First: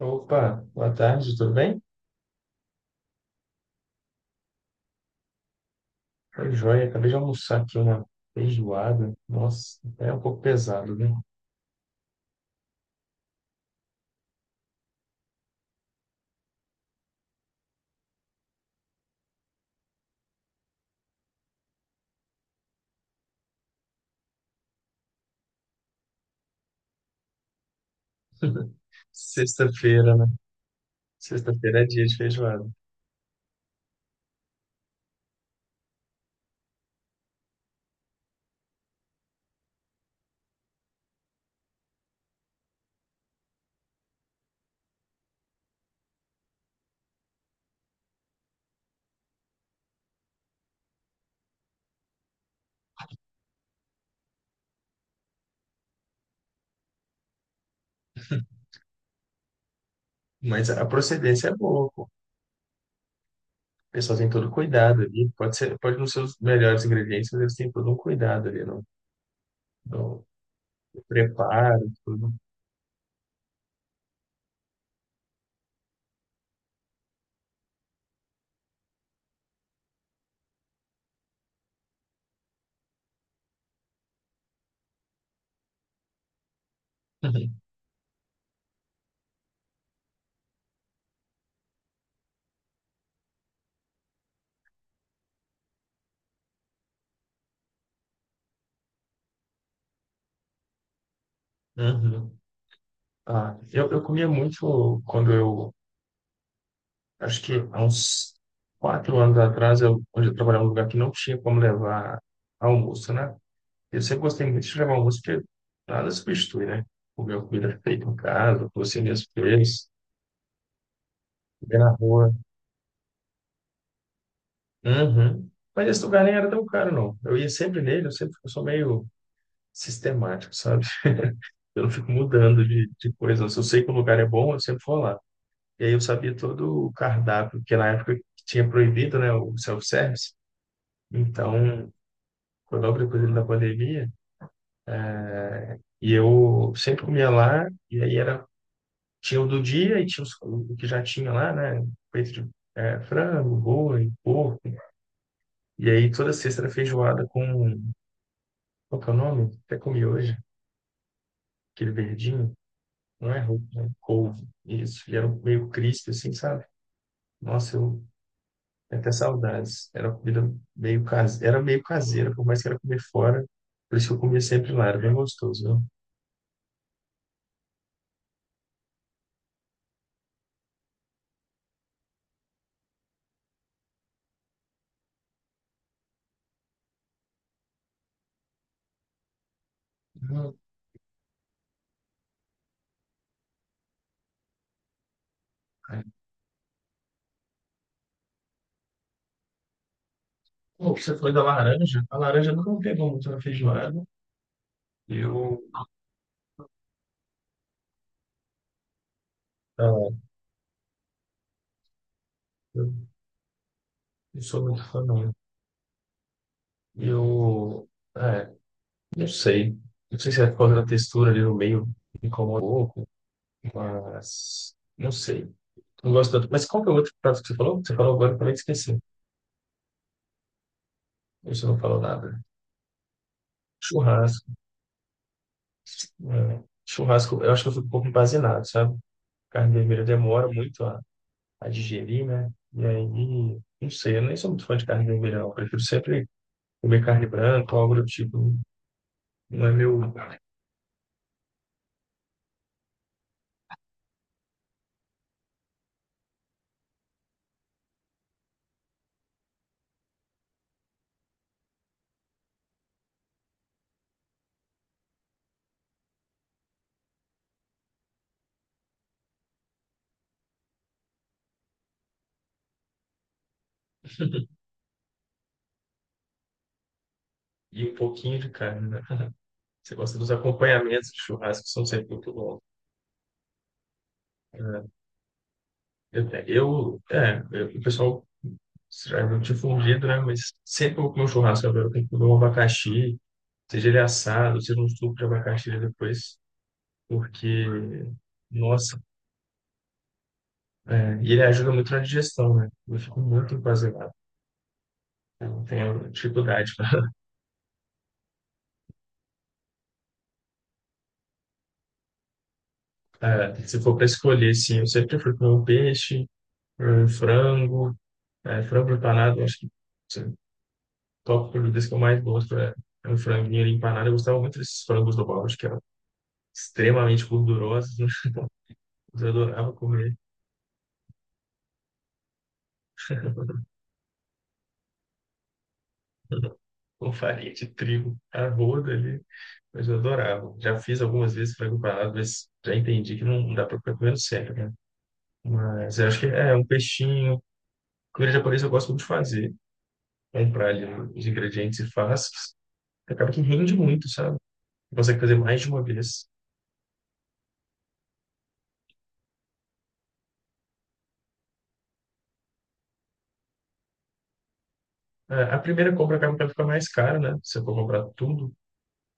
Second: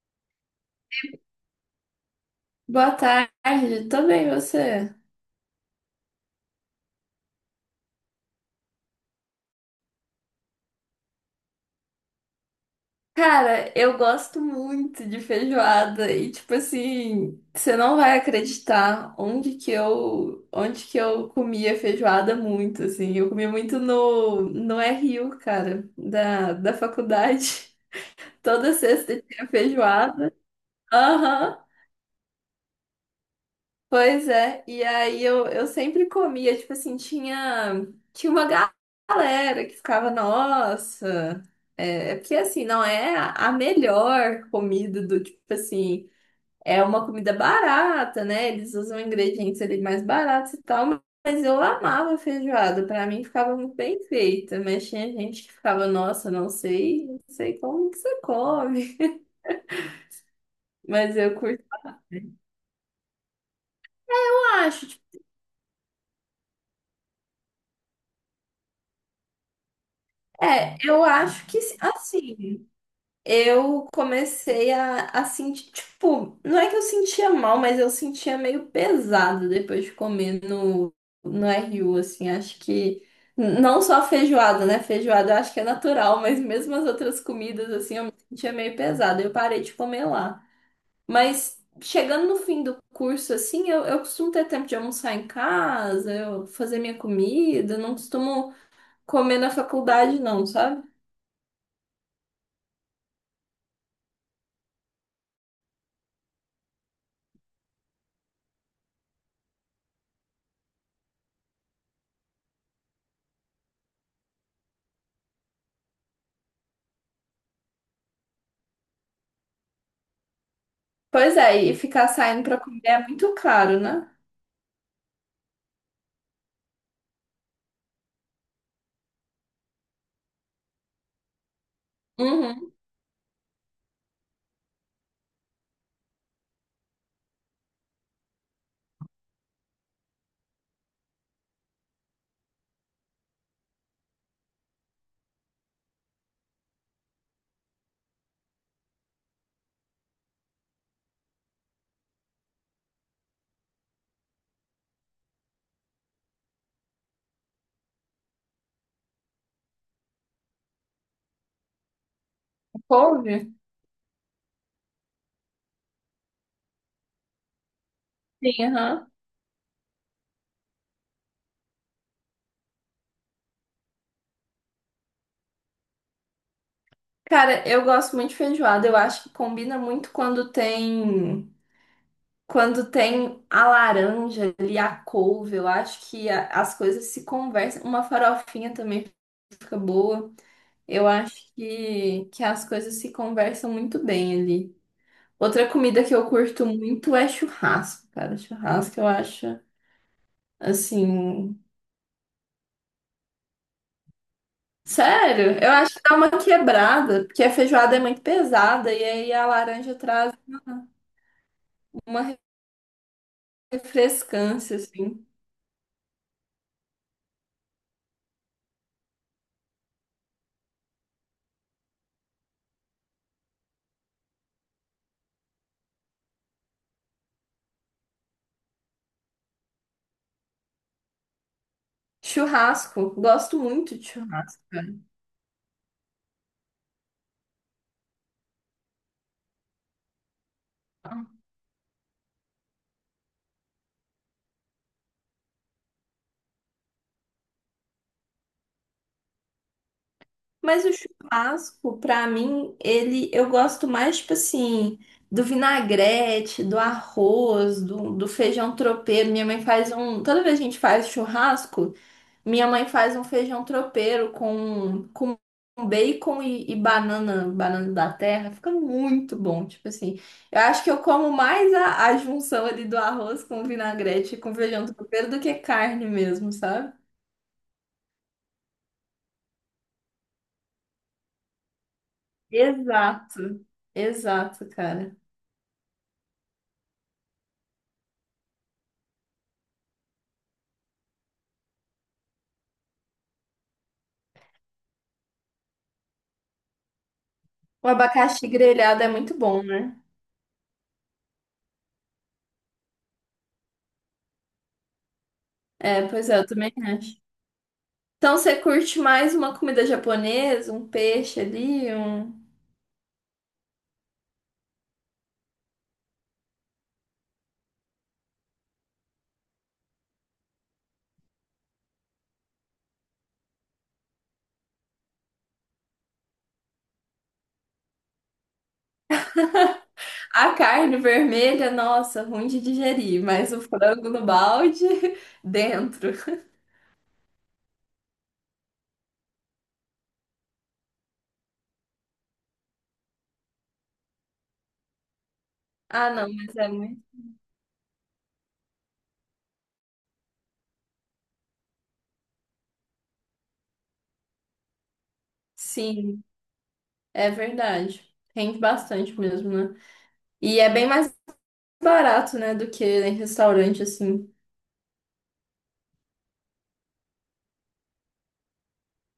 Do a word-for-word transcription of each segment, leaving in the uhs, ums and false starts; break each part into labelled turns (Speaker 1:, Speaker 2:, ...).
Speaker 1: Opa, boa tarde, tudo bem?
Speaker 2: Boa tarde, tô bem, você?
Speaker 1: Foi joia, acabei de almoçar aqui uma feijoada. Nossa, é um pouco pesado, né?
Speaker 2: Cara, eu gosto muito de feijoada e tipo assim, você não vai acreditar onde que eu, onde que eu comia feijoada muito assim. Eu comia muito no no R U, cara, da da faculdade. Toda sexta tinha
Speaker 1: Sexta-feira, né?
Speaker 2: feijoada. Aham.
Speaker 1: Sexta-feira é dia de feijoada.
Speaker 2: Pois é, e aí eu, eu sempre comia, tipo assim, tinha, tinha uma ga- galera que ficava, nossa, é, é porque assim, não é a a melhor comida do tipo assim, é uma comida barata, né? Eles usam ingredientes ali mais baratos e tal, mas eu amava feijoada, pra mim ficava muito bem feita, mas tinha gente que ficava, nossa, não sei, não sei como que você come,
Speaker 1: Mas a
Speaker 2: mas eu
Speaker 1: procedência é
Speaker 2: curto.
Speaker 1: boa, pô. O pessoal tem todo o
Speaker 2: Eu acho,
Speaker 1: cuidado
Speaker 2: tipo,
Speaker 1: ali. Pode ser, pode não ser os melhores ingredientes, mas eles têm todo um cuidado ali no, no
Speaker 2: é, eu acho que
Speaker 1: preparo, tudo.
Speaker 2: assim. Eu comecei a, a sentir, tipo, não é que eu sentia mal, mas eu sentia meio pesado depois de comer no, no R U, assim, acho que n- não só a feijoada, né? Feijoada eu acho que é natural, mas mesmo as outras comidas, assim, eu me sentia meio pesado, eu parei de comer lá. Mas chegando no fim do curso, assim, eu, eu costumo ter tempo de almoçar em casa, eu fazer minha comida, eu não costumo comer na faculdade, não, sabe?
Speaker 1: Uhum. Ah, eu, eu comia muito quando eu acho que há uns quatro anos atrás, eu, onde eu trabalhava num lugar que não tinha como levar almoço, né? Eu sempre gostei muito de levar almoço, porque nada substitui, né? Comer uma comida feita em casa, você mesmo fez,
Speaker 2: Pois é, e
Speaker 1: comer na
Speaker 2: ficar
Speaker 1: rua.
Speaker 2: saindo pra comer é muito caro, né?
Speaker 1: Uhum. Mas esse lugar nem era tão caro, não. Eu ia sempre nele, eu sempre eu sou meio sistemático, sabe? Eu não fico mudando
Speaker 2: Uhum.
Speaker 1: de, de coisa. Se eu sei que o lugar é bom, eu sempre vou lá. E aí eu sabia todo o cardápio, porque na época tinha proibido, né, o self-service. Então, foi logo depois ali da pandemia. E eu sempre comia lá, e aí era, tinha o do dia e tinha os- o que já tinha lá, né? Peito de é, frango, boi, porco. E aí toda sexta era feijoada com, qual que é o nome? Até comi hoje, aquele verdinho. Não
Speaker 2: Couve?
Speaker 1: é roupa, né? Couve. Isso. E era um meio crisp, assim, sabe? Nossa, eu
Speaker 2: Sim,
Speaker 1: tenho
Speaker 2: aham.
Speaker 1: até saudades. Era uma comida meio caseira, era meio caseira, por mais que era comer fora. Por isso que eu comia sempre lá, era bem gostoso,
Speaker 2: Cara, eu gosto muito de feijoada. Eu acho que combina muito quando tem quando tem a laranja ali, a couve. Eu acho que a- as coisas se conversam. Uma farofinha também fica boa.
Speaker 1: viu?
Speaker 2: Eu acho que, que as coisas se conversam muito bem ali. Outra
Speaker 1: Hum.
Speaker 2: comida que eu curto muito é churrasco, cara. Churrasco eu acho
Speaker 1: Pô, você falou da
Speaker 2: assim.
Speaker 1: laranja. A laranja nunca me pegou muito na feijoada.
Speaker 2: Sério,
Speaker 1: Eu,
Speaker 2: eu acho que dá uma quebrada, porque a feijoada é muito pesada e aí a laranja
Speaker 1: ah,
Speaker 2: traz uma
Speaker 1: eu não sou
Speaker 2: refrescância,
Speaker 1: muito fã,
Speaker 2: assim.
Speaker 1: não. Eu, é, não sei. Não sei se é por causa da textura ali no meio me incomoda um pouco, mas não sei. Não gosto tanto. Mas qual que é o outro prato que você falou? Você falou agora, eu também esqueci. Você não falou nada.
Speaker 2: Churrasco, gosto muito de
Speaker 1: Churrasco.
Speaker 2: churrasco, cara.
Speaker 1: É. Churrasco, eu acho que eu fico um pouco embazinado, sabe? Carne vermelha demora muito a, a digerir, né? E aí, não sei, eu nem sou muito fã de carne vermelha, não. Eu prefiro sempre comer carne branca, algo do tipo, não é meu.
Speaker 2: Mas o churrasco, pra mim, ele eu gosto mais, tipo assim, do vinagrete, do arroz, do, do feijão tropeiro. Minha mãe faz um. Toda vez que a gente faz churrasco, minha mãe faz um feijão tropeiro com, com bacon e, e banana, banana da terra. Fica muito bom. Tipo assim, eu acho que eu como mais a, a junção ali do arroz com vinagrete e com feijão tropeiro do que carne mesmo, sabe?
Speaker 1: E um pouquinho de carne, né? Você gosta dos acompanhamentos de churrasco, que são sempre muito bons,
Speaker 2: Exato. Exato,
Speaker 1: né?
Speaker 2: cara.
Speaker 1: Eu, é, eu- é, eu- o pessoal já não difundido, né? Mas sempre vou comer um churrasco agora, eu tenho que comer um abacaxi, seja ele assado, seja um suco de abacaxi depois, porque,
Speaker 2: O abacaxi
Speaker 1: nossa,
Speaker 2: grelhado é muito bom, né?
Speaker 1: é, e ele ajuda muito na digestão, né? Eu fico muito empazelado, eu
Speaker 2: É,
Speaker 1: tenho
Speaker 2: pois é, eu
Speaker 1: dificuldade.
Speaker 2: também acho. Então você curte mais uma comida japonesa, um peixe ali, um.
Speaker 1: É, se for para escolher, sim, eu sempre fui comer um peixe, um frango. É, frango empanado, acho que assim, top produtos que eu mais gosto é, é um franguinho ali empanado. Eu gostava muito desses frangos do Bob's, que eram extremamente gordurosos, né? Eu adorava comer
Speaker 2: A carne vermelha, nossa, ruim de digerir, mas o frango no balde, dentro.
Speaker 1: com farinha de trigo, arroz ali. Mas eu adorava. Já fiz algumas vezes frango empanado, mas já entendi que não dá para ficar comendo sempre, né? Mas eu
Speaker 2: Ah,
Speaker 1: acho que
Speaker 2: não,
Speaker 1: é
Speaker 2: mas
Speaker 1: um
Speaker 2: é muito.
Speaker 1: peixinho. Comida japonesa eu gosto muito de fazer. Comprar ali os ingredientes e faz. Acaba que rende muito, sabe? Você consegue fazer mais de uma
Speaker 2: Sim,
Speaker 1: vez.
Speaker 2: é verdade. Rende bastante mesmo, né? E é bem mais barato, né, do que em restaurante, assim.
Speaker 1: É, a primeira compra acaba que ela fica mais cara, né? Se eu for comprar tudo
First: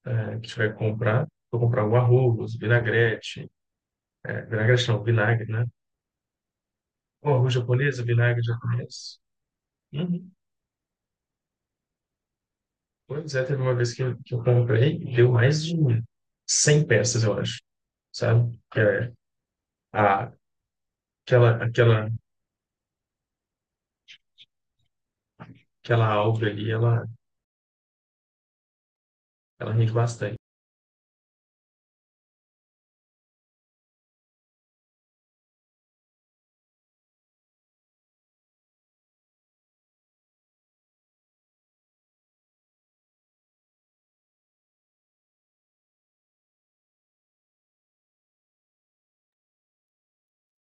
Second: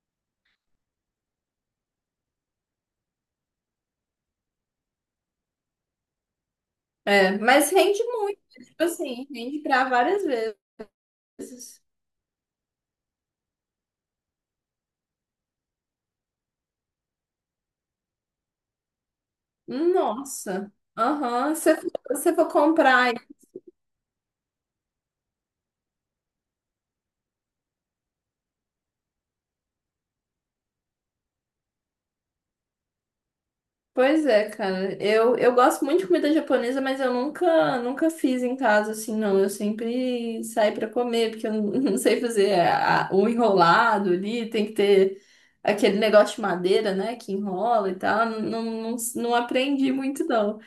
Speaker 1: é, que tiver que comprar, vou comprar o arroz, vinagrete, é, vinagrete não, vinagre, né? O
Speaker 2: É,
Speaker 1: arroz
Speaker 2: mas
Speaker 1: japonês,
Speaker 2: rende muito,
Speaker 1: vinagre
Speaker 2: tipo
Speaker 1: japonês.
Speaker 2: assim, rende pra várias
Speaker 1: Uhum.
Speaker 2: vezes.
Speaker 1: Pois é, teve uma vez que, eu- que eu comprei, deu mais de cem peças, eu acho, sabe? Que é, a,
Speaker 2: Nossa. Aham.
Speaker 1: aquela,
Speaker 2: Se
Speaker 1: aquela,
Speaker 2: você for comprar.
Speaker 1: aquela alga ali, ela, ela rende bastante.
Speaker 2: Pois é, cara. Eu, eu gosto muito de comida japonesa, mas eu nunca, nunca fiz em casa assim, não. Eu sempre saio pra comer, porque eu não não sei fazer a- o enrolado ali, tem que ter aquele negócio de madeira, né, que enrola e tal. Não, não, não aprendi muito, não.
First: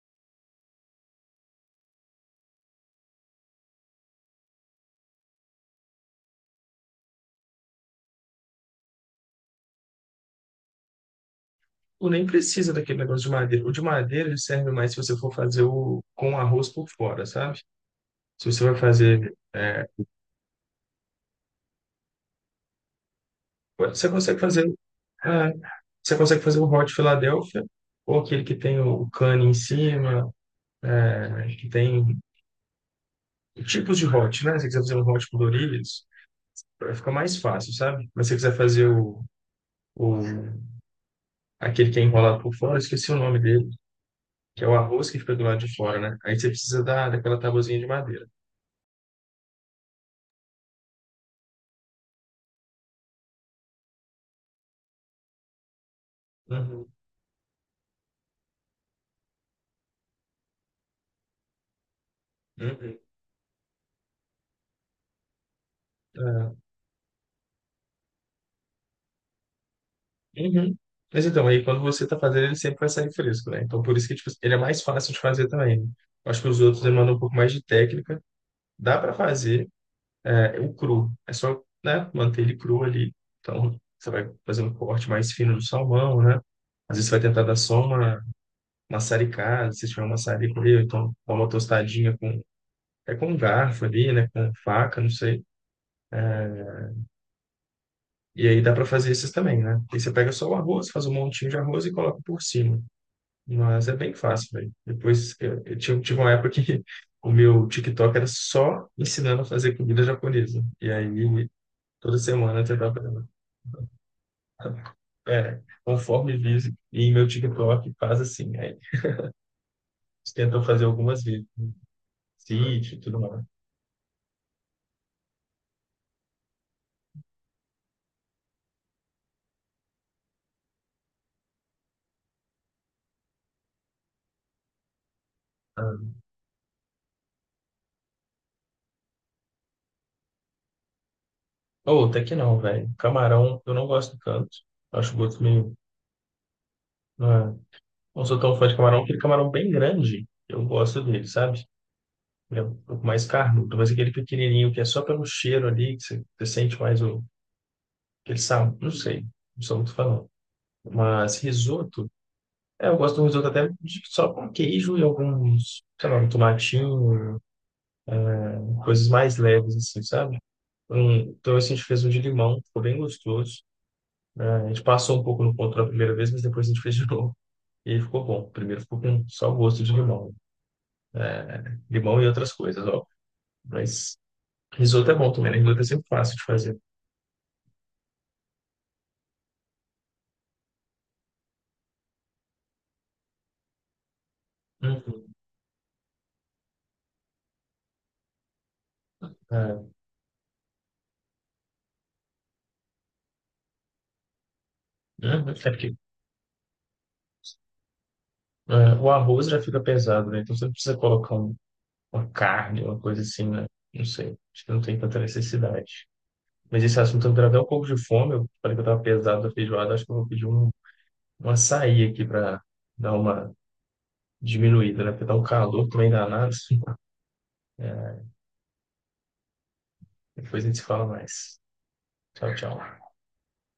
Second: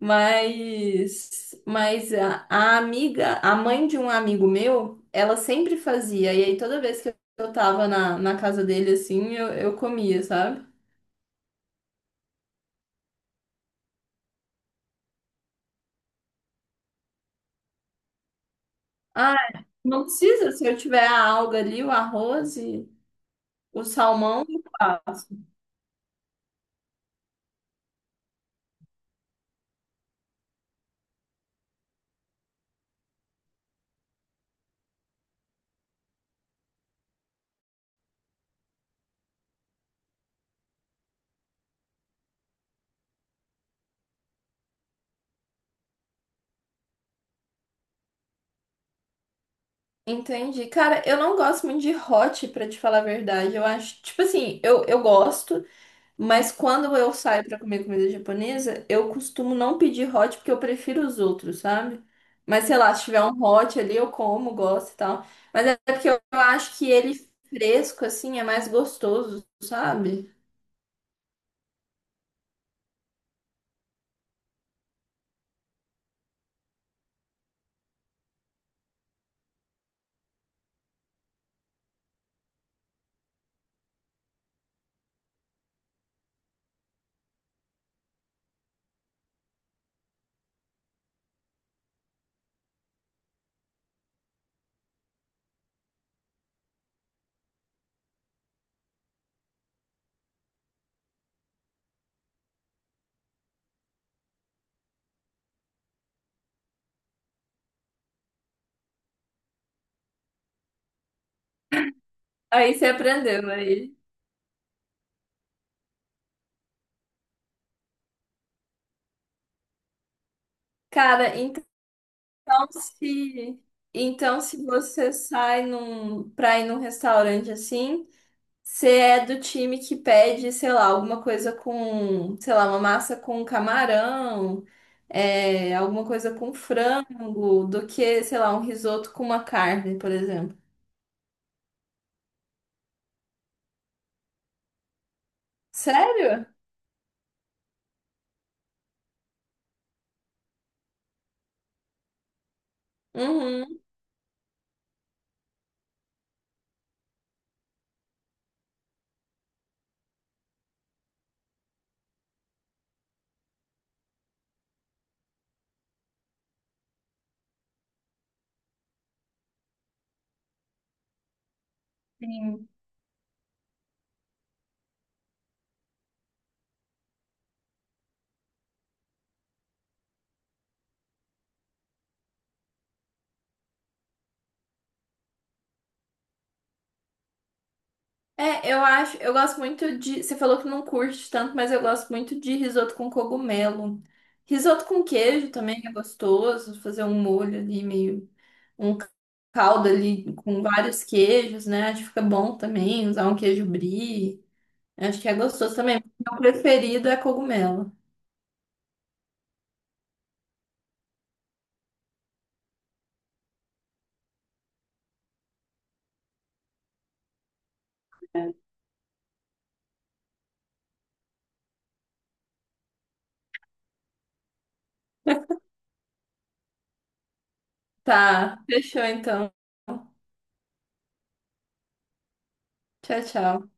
Speaker 2: Mas, mas a, a amiga, a mãe de um amigo meu, ela sempre fazia, e aí toda vez que eu tava na, na casa dele, assim, eu, eu comia, sabe?
Speaker 1: Tu nem precisa daquele negócio de madeira. O de madeira ele serve mais se você for fazer o, com arroz por fora, sabe? Se você vai fazer
Speaker 2: Ah,
Speaker 1: é,
Speaker 2: não precisa. Se eu tiver a alga ali, o arroz e o
Speaker 1: você consegue
Speaker 2: salmão, eu
Speaker 1: fazer, é,
Speaker 2: faço.
Speaker 1: você consegue fazer o Hot Philadelphia, ou aquele que tem o cane em cima, é, que tem tipos de hot, né? Se você quiser fazer um hot coloridos, vai ficar mais fácil, sabe? Mas se você quiser fazer o, o aquele que é enrolado por fora, eu esqueci o nome dele, que é o arroz que fica do lado de fora, né? Aí você precisa da, daquela tabuzinha de madeira.
Speaker 2: Entendi. Cara, eu não gosto muito de hot, pra te falar a verdade. Eu acho, tipo assim, eu, eu gosto, mas
Speaker 1: Uhum,
Speaker 2: quando eu saio pra comer comida japonesa, eu costumo não pedir hot porque eu prefiro os outros, sabe? Mas sei lá,
Speaker 1: uhum.
Speaker 2: se tiver um hot ali, eu como, gosto e tal. Mas é porque eu eu
Speaker 1: É.
Speaker 2: acho que ele fresco, assim, é mais gostoso, sabe?
Speaker 1: Uhum. Mas então, aí quando você tá fazendo, ele sempre vai sair fresco, né? Então, por isso que tipo, ele é mais fácil de fazer também, né? Eu acho que os outros demandam um pouco mais de técnica. Dá para fazer é, o cru. É só, né, manter ele cru ali. Então, você vai fazer um corte mais fino do salmão, né? Às vezes você vai tentar dar só uma maçaricada, se tiver um maçarico ali, ou então dá uma tostadinha com, é com um garfo ali, né? Com faca, não sei. E aí dá para fazer esses também, né? Aí você pega só o arroz, faz um montinho de arroz e coloca por cima. Mas é bem fácil, velho. Depois eu, eu tive, tive uma época que o meu TikTok era só ensinando a fazer comida japonesa. E aí toda semana eu
Speaker 2: Aí você
Speaker 1: tentava,
Speaker 2: aprendeu aí.
Speaker 1: é, conforme diz, e meu TikTok faz assim. Aí eles tentam fazer algumas
Speaker 2: Cara,
Speaker 1: vezes,
Speaker 2: então. Então,
Speaker 1: sítio e tudo mais.
Speaker 2: se, então, se você sai num, pra ir num restaurante assim, você é do time que pede, sei lá, alguma coisa com, sei lá, uma massa com camarão, é, alguma
Speaker 1: Ah.
Speaker 2: coisa com frango, do que, sei lá, um risoto com uma carne, por exemplo.
Speaker 1: Ou até que não, velho. Camarão, eu não gosto tanto. Acho o gosto meio.
Speaker 2: Sério?
Speaker 1: Não, é- não sou tão fã de camarão, aquele camarão bem grande. Eu gosto dele, sabe? Ele é um pouco mais carnudo,
Speaker 2: Uhum.
Speaker 1: mas aquele pequenininho que é só pelo cheiro ali, que você, você sente mais o, aquele sabor, não sei, não sou muito falando. Mas risoto, é, eu gosto do risoto até de- só com queijo e alguns, sei lá, um tomatinho, coisas mais leves assim, sabe? Um, então assim, a gente fez um de limão,
Speaker 2: Sim.
Speaker 1: ficou bem gostoso. A gente passou um pouco no ponto da primeira vez, mas depois a gente fez de novo. E aí ficou bom. Primeiro ficou com só o gosto de limão. Limão e outras coisas, ó. Mas risoto é bom também, né? Risoto é sempre fácil de fazer.
Speaker 2: É, eu acho, eu gosto muito de. Você falou que não curte tanto, mas eu gosto muito de risoto com cogumelo. Risoto com
Speaker 1: Uhum,
Speaker 2: queijo também é gostoso, fazer um molho ali, meio um caldo ali com vários queijos, né? Acho que fica bom também, usar um queijo brie. Acho que é
Speaker 1: né? É
Speaker 2: gostoso
Speaker 1: porque
Speaker 2: também. Meu preferido é cogumelo.
Speaker 1: é, o arroz já fica pesado, né? Então você não precisa colocar um- uma carne, uma coisa assim, né? Não sei. Acho que não tem tanta necessidade. Mas esse assunto me deu até um pouco de fome. Eu
Speaker 2: É.
Speaker 1: falei que eu estava pesado da feijoada. Acho que eu vou pedir um, um açaí aqui para dar uma diminuída, né? Porque tá um calor também danado. É,
Speaker 2: Tá, fechou então.
Speaker 1: depois a gente se fala mais. Tchau, tchau.
Speaker 2: Tchau, tchau.